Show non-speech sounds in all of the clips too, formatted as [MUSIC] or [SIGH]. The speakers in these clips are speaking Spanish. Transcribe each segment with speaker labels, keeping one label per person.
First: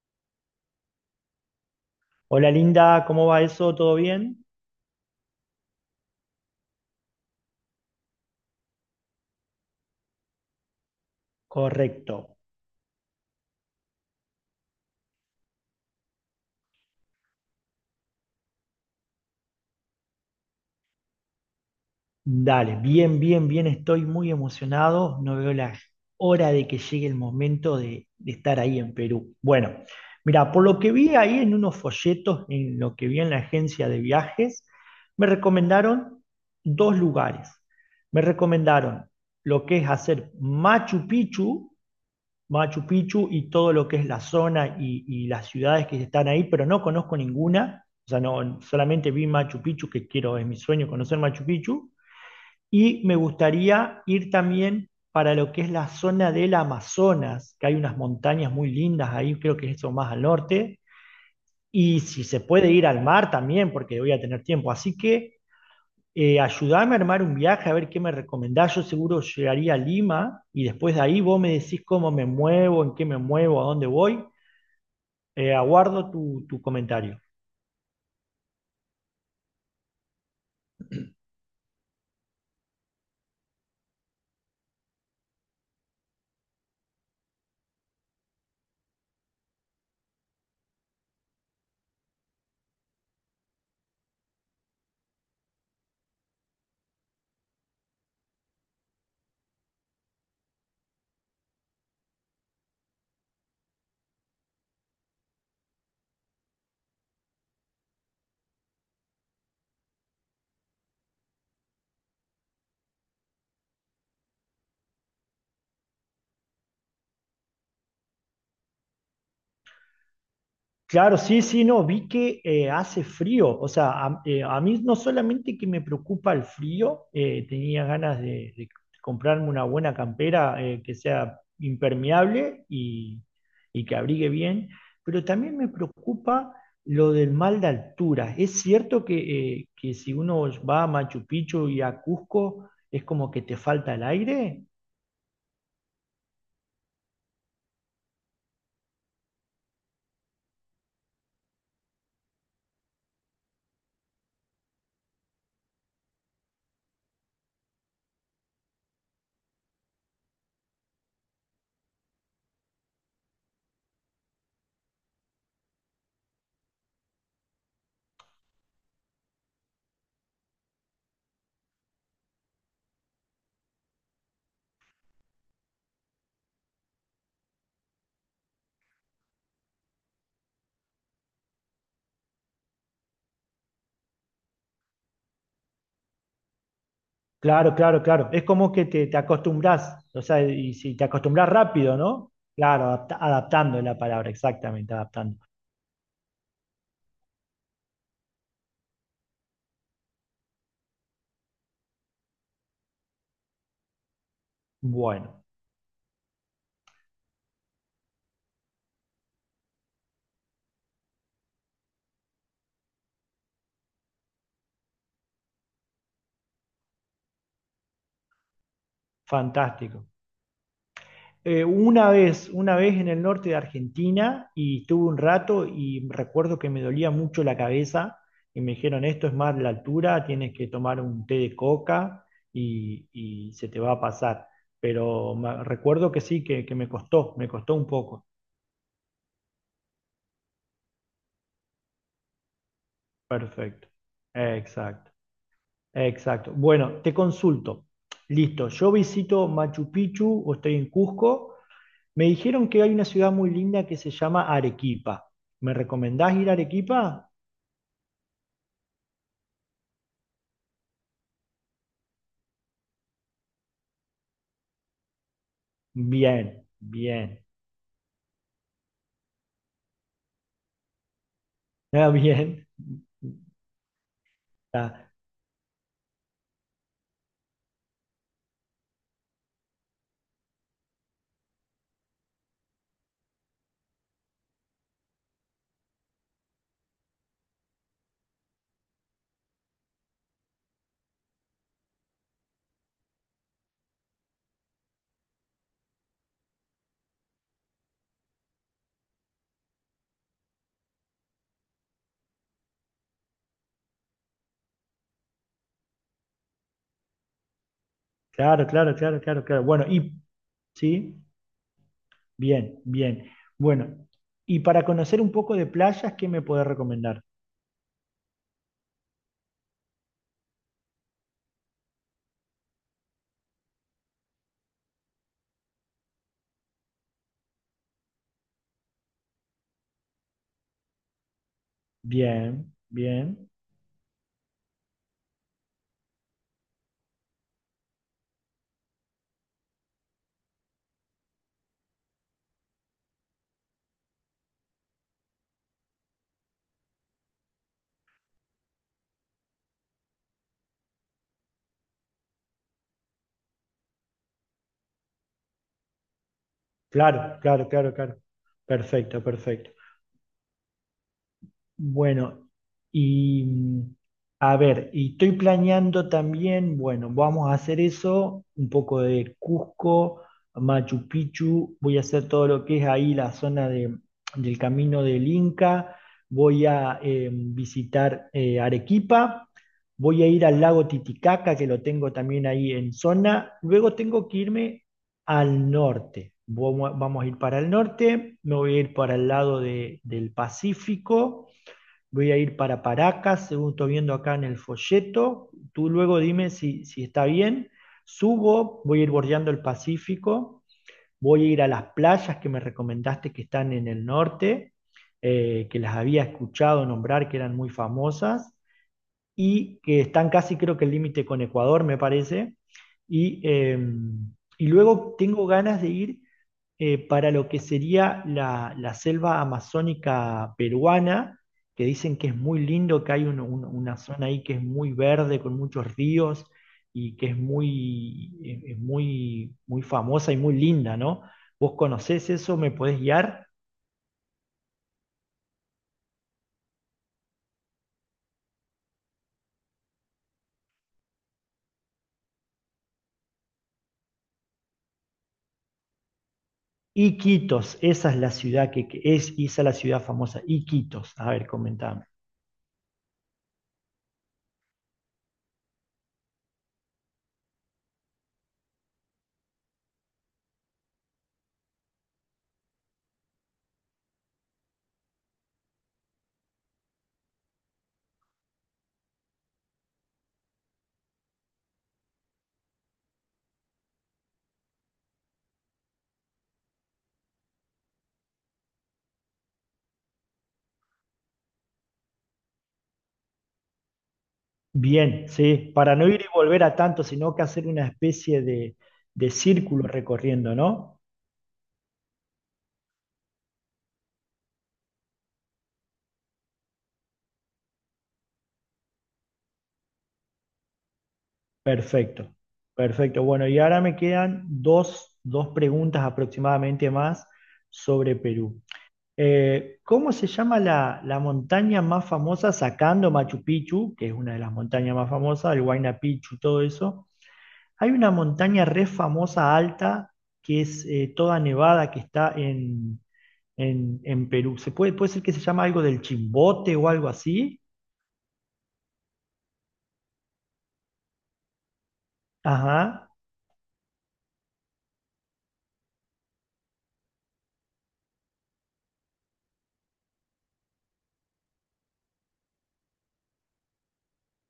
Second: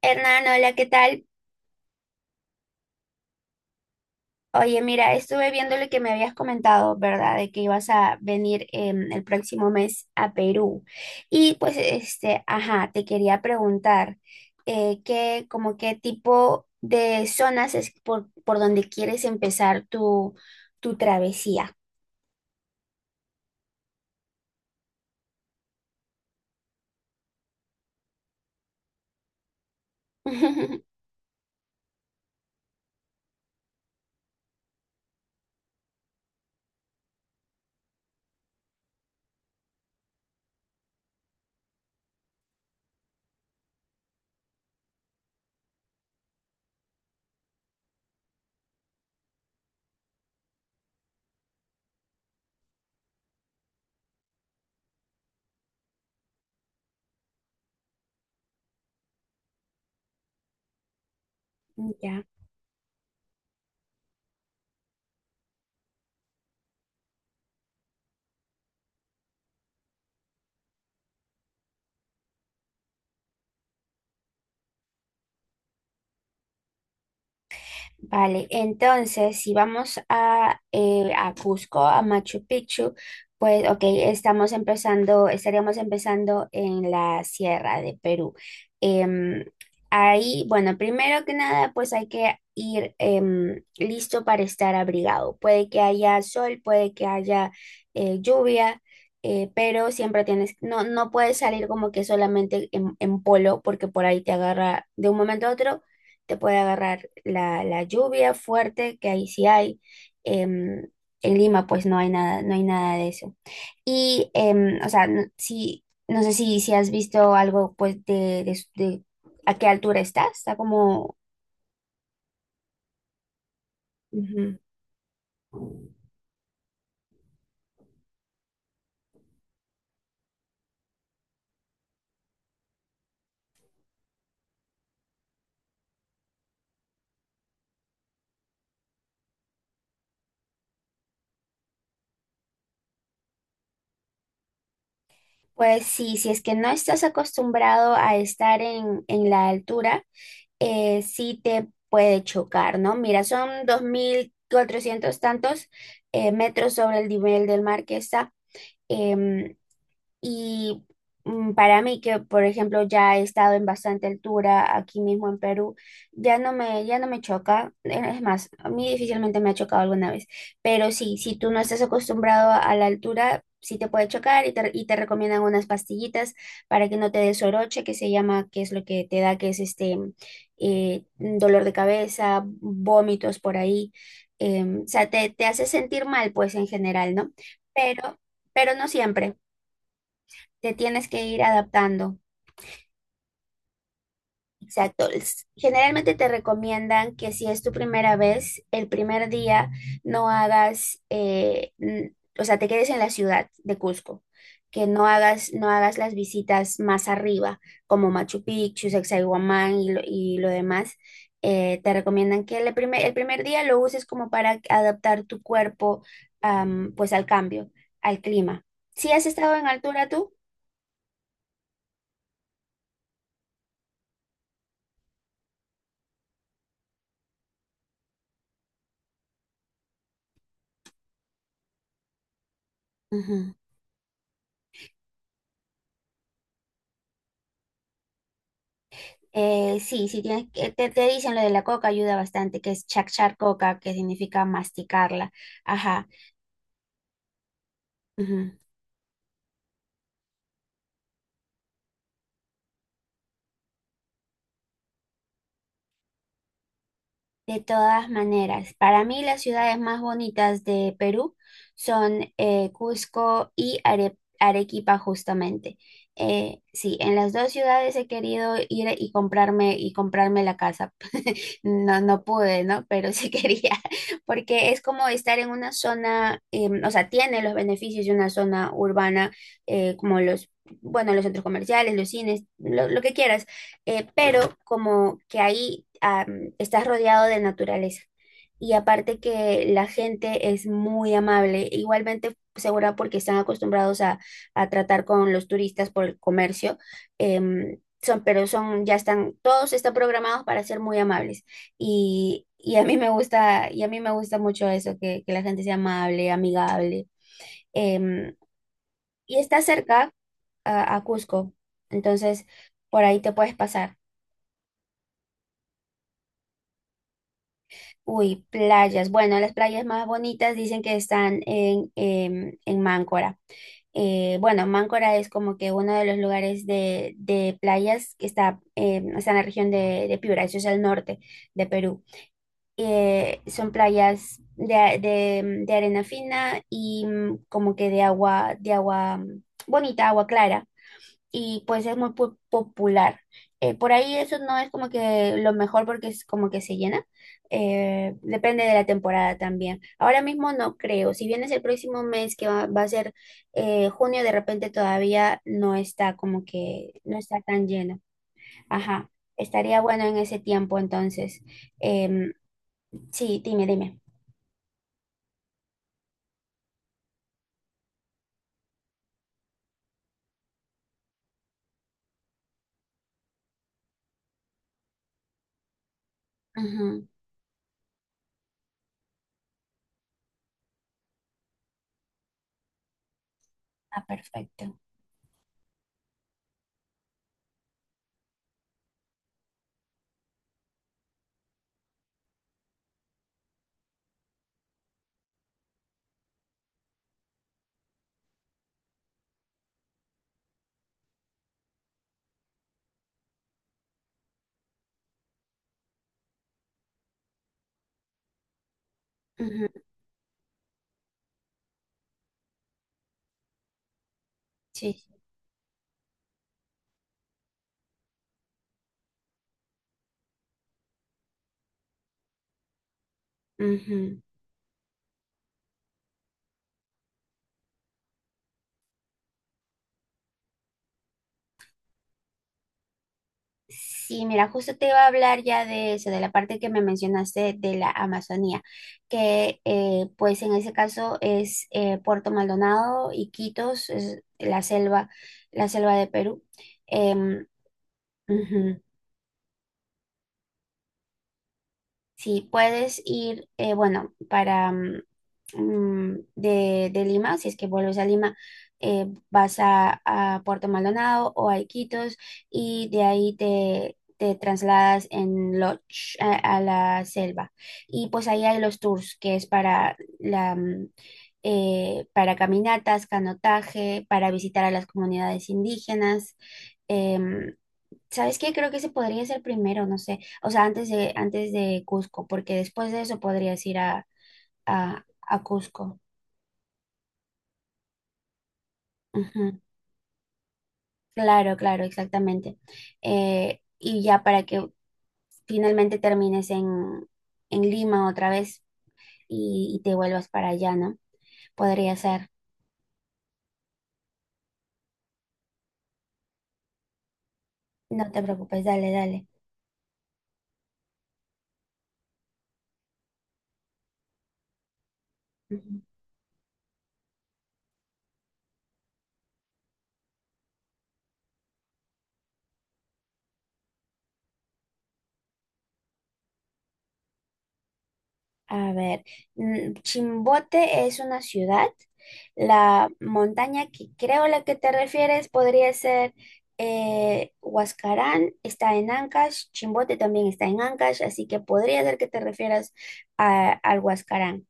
Speaker 1: Hernán, hola, ¿qué tal?
Speaker 2: Hola Linda, ¿cómo va eso? ¿Todo bien?
Speaker 1: Oye, mira, estuve viendo lo que me habías comentado, ¿verdad? De que ibas a venir el próximo mes a Perú. Y pues,
Speaker 2: Correcto.
Speaker 1: este, ajá, te quería preguntar, ¿como qué tipo de zonas es por donde quieres empezar tu travesía?
Speaker 2: Dale, bien, bien, bien, estoy muy emocionado. No veo la hora de que llegue el momento de estar ahí en Perú. Bueno, mira, por lo que
Speaker 1: [LAUGHS]
Speaker 2: vi ahí en unos folletos, en lo que vi en la agencia de viajes, me recomendaron dos lugares. Me recomendaron lo que es hacer Machu Picchu y todo lo que es la zona y las ciudades que están ahí, pero no conozco ninguna. O sea, no, solamente vi Machu Picchu, que quiero, es mi sueño conocer Machu Picchu. Y me gustaría ir también para lo que es la zona del Amazonas, que hay unas montañas muy lindas ahí, creo que es eso más al norte. Y si
Speaker 1: Ya.
Speaker 2: se puede ir al mar también, porque voy a tener tiempo. Así que ayudame a armar un viaje, a ver qué me recomendás. Yo seguro llegaría a Lima y después de ahí vos me decís cómo me muevo, en qué me muevo, a dónde voy. Aguardo tu comentario.
Speaker 1: Vale, entonces si vamos a Cusco, a Machu Picchu, pues ok, estaríamos empezando en la sierra de Perú. Em, ahí, bueno, primero que nada, pues hay que ir listo para estar abrigado. Puede que haya sol, puede que haya lluvia. Pero siempre tienes, no, no puedes salir como que solamente en polo, porque por ahí te agarra de un momento a otro te puede agarrar la lluvia fuerte, que ahí sí hay. em, en Lima pues no hay nada, no hay nada de eso. Y, o sea, no, si, no sé si has visto algo pues de a qué altura está como...
Speaker 2: Claro, sí, sí, no, vi que hace frío, o sea,
Speaker 1: ujú.
Speaker 2: a mí no solamente que me preocupa el frío, tenía ganas de comprarme una buena campera que sea impermeable y que abrigue bien, pero también me preocupa lo del mal de altura. Es cierto que si uno va a Machu Picchu y a Cusco, es como que te falta el aire.
Speaker 1: Pues sí, si es que no estás acostumbrado a estar en la altura, sí te puede chocar, ¿no? Mira, son 2400 tantos metros sobre el nivel del mar que está. Em, Y para mí, que por ejemplo ya he estado en bastante altura aquí mismo en Perú, ya no me choca. Es más, a mí difícilmente me ha chocado alguna vez. Pero sí, si tú no estás acostumbrado a la altura, sí te puede chocar y te recomiendan unas pastillitas para que no te des soroche, que se llama, que es lo que te da, que es este dolor de cabeza, vómitos por ahí. O sea, te hace sentir mal, pues en general, ¿no?
Speaker 2: Claro, claro,
Speaker 1: Pero,
Speaker 2: claro. Es como
Speaker 1: pero
Speaker 2: que
Speaker 1: no
Speaker 2: te
Speaker 1: siempre
Speaker 2: acostumbras, o sea,
Speaker 1: te
Speaker 2: y si te
Speaker 1: tienes que ir
Speaker 2: acostumbras rápido,
Speaker 1: adaptando.
Speaker 2: ¿no? Claro, adaptando es la palabra, exactamente,
Speaker 1: Exacto.
Speaker 2: adaptando.
Speaker 1: Generalmente te recomiendan que si es tu primera vez, el primer día no hagas, n- o sea, te quedes en la ciudad de Cusco, que no
Speaker 2: Bueno,
Speaker 1: hagas, no hagas las visitas más arriba, como Machu Picchu, Sacsayhuamán y lo demás. Te recomiendan que el primer día lo uses como para adaptar tu cuerpo, pues al cambio, al clima. ¿Si has estado en
Speaker 2: fantástico.
Speaker 1: altura tú?
Speaker 2: Una vez en el norte de Argentina y estuve un rato y recuerdo que me dolía mucho la cabeza y me dijeron, esto es más la altura, tienes que tomar un té de coca y
Speaker 1: Ujú.
Speaker 2: se te va a pasar. Pero recuerdo que sí, que me costó un poco.
Speaker 1: Sí, sí, te dicen lo de la coca ayuda bastante, que es chachar coca,
Speaker 2: Perfecto.
Speaker 1: que significa
Speaker 2: Exacto.
Speaker 1: masticarla. Ajá.
Speaker 2: Exacto. Bueno, te consulto.
Speaker 1: Ujú.
Speaker 2: Listo, yo visito Machu Picchu o estoy en Cusco. Me dijeron que hay una ciudad muy linda que se llama Arequipa. ¿Me recomendás ir a Arequipa?
Speaker 1: De todas maneras, para mí las ciudades más bonitas de Perú son Cusco y Arequipa justamente.
Speaker 2: Bien,
Speaker 1: Sí, en las
Speaker 2: bien.
Speaker 1: dos
Speaker 2: [LAUGHS]
Speaker 1: ciudades he querido ir y comprarme la casa. No,
Speaker 2: Ah,
Speaker 1: no pude,
Speaker 2: bien.
Speaker 1: ¿no? Pero sí [LAUGHS] quería, porque es
Speaker 2: Ah,
Speaker 1: como estar en una zona, o sea, tiene los beneficios de una zona urbana, eh, como los, bueno, los centros comerciales, los cines, lo que quieras, pero como que ahí ah, estás rodeado de naturaleza. Y aparte que la gente es muy amable, igualmente segura porque están acostumbrados a tratar con los turistas por el comercio. Em, son, pero son, ya están, todos están programados para ser muy amables. Y a mí me gusta, y a mí me gusta mucho eso, que la gente sea amable, amigable. Em,
Speaker 2: claro, claro, claro,
Speaker 1: y
Speaker 2: claro,
Speaker 1: está
Speaker 2: claro. Bueno,
Speaker 1: cerca
Speaker 2: y
Speaker 1: a
Speaker 2: sí,
Speaker 1: Cusco, entonces
Speaker 2: bien,
Speaker 1: por ahí
Speaker 2: bien.
Speaker 1: te puedes pasar.
Speaker 2: Bueno, y para conocer un poco de playas, ¿qué me podés recomendar?
Speaker 1: Uy, playas. Bueno, las playas más bonitas dicen que están en Máncora. Bueno, Máncora es como que uno de los lugares de playas que está en la región de Piura, eso es el norte de Perú.
Speaker 2: Bien,
Speaker 1: Eh,
Speaker 2: bien.
Speaker 1: son playas de arena fina y mm, como que de agua mm, bonita, agua clara, y pues es muy popular. Por ahí eso no es como que lo mejor porque es como que se llena. Depende de la temporada también. Ahora mismo no creo. Si vienes el próximo mes, que va a ser junio, de repente todavía no está como no
Speaker 2: Claro,
Speaker 1: está tan
Speaker 2: claro, claro,
Speaker 1: lleno.
Speaker 2: claro.
Speaker 1: Ajá.
Speaker 2: Perfecto, perfecto.
Speaker 1: Estaría bueno en ese tiempo entonces. Em,
Speaker 2: Bueno,
Speaker 1: sí,
Speaker 2: y
Speaker 1: dime, dime.
Speaker 2: a ver, y estoy planeando también, bueno, vamos a hacer eso, un poco de Cusco, Machu Picchu, voy a hacer todo lo que es ahí la del Camino del Inca, voy a
Speaker 1: Ujú.
Speaker 2: visitar Arequipa, voy a ir al lago Titicaca, que lo tengo también ahí en zona, luego
Speaker 1: Ah,
Speaker 2: tengo que
Speaker 1: perfecto.
Speaker 2: irme al norte, vamos, vamos a ir para el norte, me voy a ir para el lado del Pacífico. Voy a ir para Paracas, según estoy viendo acá en el folleto. Tú luego dime si, si está bien. Subo, voy a ir bordeando el Pacífico, voy a ir a las playas que me recomendaste que están en el norte, que las había escuchado nombrar, que eran muy famosas
Speaker 1: Ujú.
Speaker 2: y que están casi creo que el límite con Ecuador, me parece. Y, eh, y
Speaker 1: Sí,
Speaker 2: luego
Speaker 1: sí.
Speaker 2: tengo ganas de ir para lo que sería la selva amazónica peruana, que dicen que es muy lindo, que hay una
Speaker 1: Ujú.
Speaker 2: zona ahí que es muy verde, con muchos ríos y que es muy, es muy, muy famosa y muy linda, ¿no? ¿Vos conocés eso? ¿Me podés guiar?
Speaker 1: Sí, mira, justo te iba a hablar ya de eso, de la parte que me mencionaste de la Amazonía, que pues en ese caso es Puerto Maldonado, Iquitos, es la selva de Perú. Em,
Speaker 2: Iquitos, esa es la ciudad
Speaker 1: ujú.
Speaker 2: que es, esa es la ciudad famosa, Iquitos. A ver, comentame.
Speaker 1: Sí, puedes ir, bueno, para mm, mm, de Lima, si es que vuelves a Lima, vas a Puerto Maldonado o a Iquitos y de ahí te trasladas en Lodge a la selva. Y pues ahí hay los tours, que es para caminatas, canotaje, para visitar a las comunidades indígenas. em, ¿Sabes qué? Creo que ese podría ser primero, no sé. O sea, antes de Cusco, porque después de eso podrías ir
Speaker 2: Bien,
Speaker 1: a
Speaker 2: sí, para
Speaker 1: Cusco.
Speaker 2: no ir y volver a tanto, sino que hacer una especie de
Speaker 1: Ujú.
Speaker 2: círculo recorriendo, ¿no?
Speaker 1: Claro, claro, exactamente. Y ya para que finalmente termines en Lima otra vez y te vuelvas para allá, ¿no? Podría ser.
Speaker 2: Perfecto, perfecto. Bueno, y ahora me quedan dos, dos preguntas aproximadamente más
Speaker 1: No
Speaker 2: sobre
Speaker 1: te
Speaker 2: Perú.
Speaker 1: preocupes, dale, dale.
Speaker 2: ¿Cómo se llama la montaña más famosa, sacando Machu Picchu, que es una de las montañas más famosas, el
Speaker 1: Ujú.
Speaker 2: Huayna Picchu, todo eso? Hay una montaña re famosa alta, que es toda nevada, que está en Perú. ¿Se puede, puede ser que se llama algo del Chimbote o algo así?
Speaker 1: A ver, mm, Chimbote es una ciudad. La
Speaker 2: Ajá.
Speaker 1: montaña que creo a la que te refieres podría ser Huascarán, está en Ancash, Chimbote también está en Ancash, así que podría ser que te refieras al Huascarán.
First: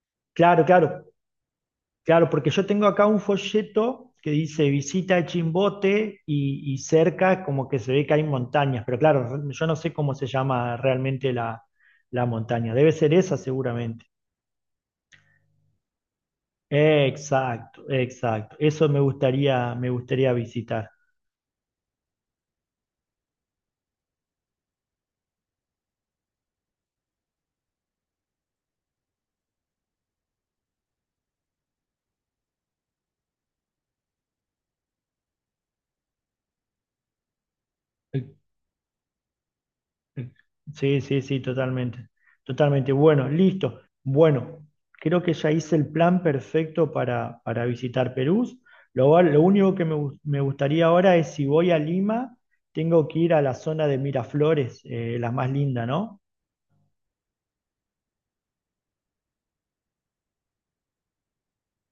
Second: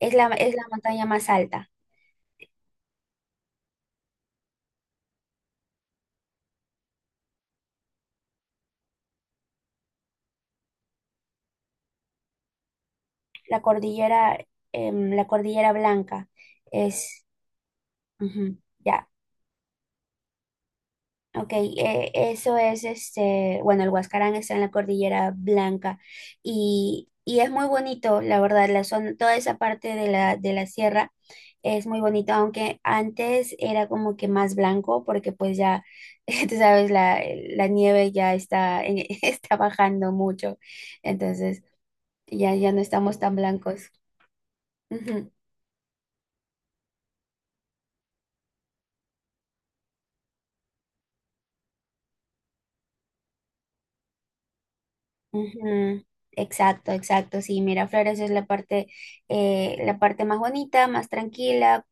Speaker 1: Es la
Speaker 2: Claro, claro,
Speaker 1: montaña más alta,
Speaker 2: claro, porque yo tengo acá un folleto que dice visita el Chimbote y cerca como que se ve que hay montañas, pero claro, yo no sé cómo se llama realmente la, la montaña. Debe ser esa
Speaker 1: la
Speaker 2: seguramente.
Speaker 1: cordillera, la cordillera Blanca. Es,
Speaker 2: Exacto, exacto.
Speaker 1: ujú,
Speaker 2: Eso
Speaker 1: ya.
Speaker 2: me gustaría visitar.
Speaker 1: Ok, eso es este, bueno, el Huascarán está en la Cordillera Blanca y es muy bonito, la verdad, la zona, toda esa parte de la sierra es muy bonito, aunque antes era como que más blanco porque pues ya, [LAUGHS] tú sabes, la nieve ya [LAUGHS] está bajando mucho,
Speaker 2: Sí, sí, sí,
Speaker 1: entonces
Speaker 2: totalmente.
Speaker 1: ya, ya no
Speaker 2: Totalmente.
Speaker 1: estamos
Speaker 2: Bueno,
Speaker 1: tan
Speaker 2: listo.
Speaker 1: blancos.
Speaker 2: Bueno, creo
Speaker 1: Ujú.
Speaker 2: que ya hice el plan perfecto para visitar Perú. Lo, lo único que me, me gustaría ahora es si voy a Lima, tengo que ir a la zona de Miraflores, la más linda,
Speaker 1: Ujú.
Speaker 2: ¿no?
Speaker 1: Exacto, exacto. Sí, Miraflores es la parte más bonita, más tranquila.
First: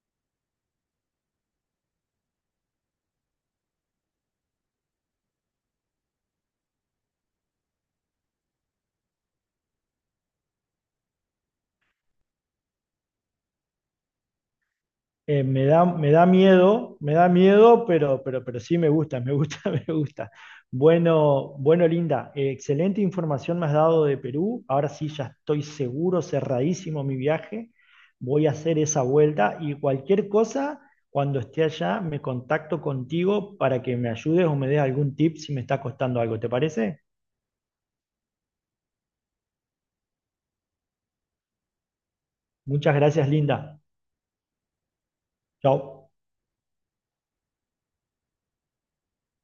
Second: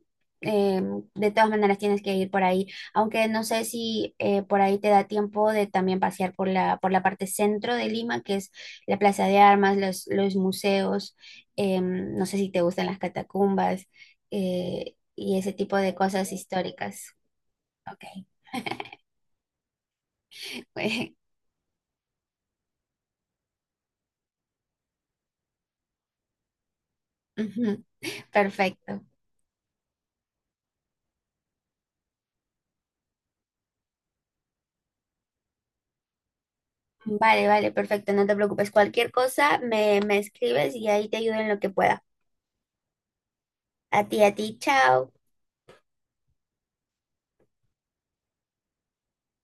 Speaker 1: Eh, de todas maneras tienes que ir por ahí, aunque no sé si por ahí te da tiempo de también pasear por la parte centro de Lima, que es la Plaza de Armas, los museos, em, no sé si te gustan las catacumbas y ese tipo de cosas históricas.
Speaker 2: Me da miedo,
Speaker 1: Ok.
Speaker 2: pero sí me gusta, [LAUGHS] me gusta.
Speaker 1: [LAUGHS]
Speaker 2: Bueno, bueno, Linda, excelente información me has dado de Perú. Ahora sí ya estoy seguro, cerradísimo mi viaje.
Speaker 1: Ujú.
Speaker 2: Voy a hacer
Speaker 1: Perfecto.
Speaker 2: esa vuelta y cualquier cosa, cuando esté allá, me contacto contigo para que me ayudes o me des algún tip si me está costando algo. ¿Te parece?
Speaker 1: Vale, vale, perfecto, no te preocupes. Cualquier cosa me escribes y ahí te ayudo en lo que pueda.
Speaker 2: Muchas gracias, Linda.
Speaker 1: A ti, chao.
Speaker 2: Chao.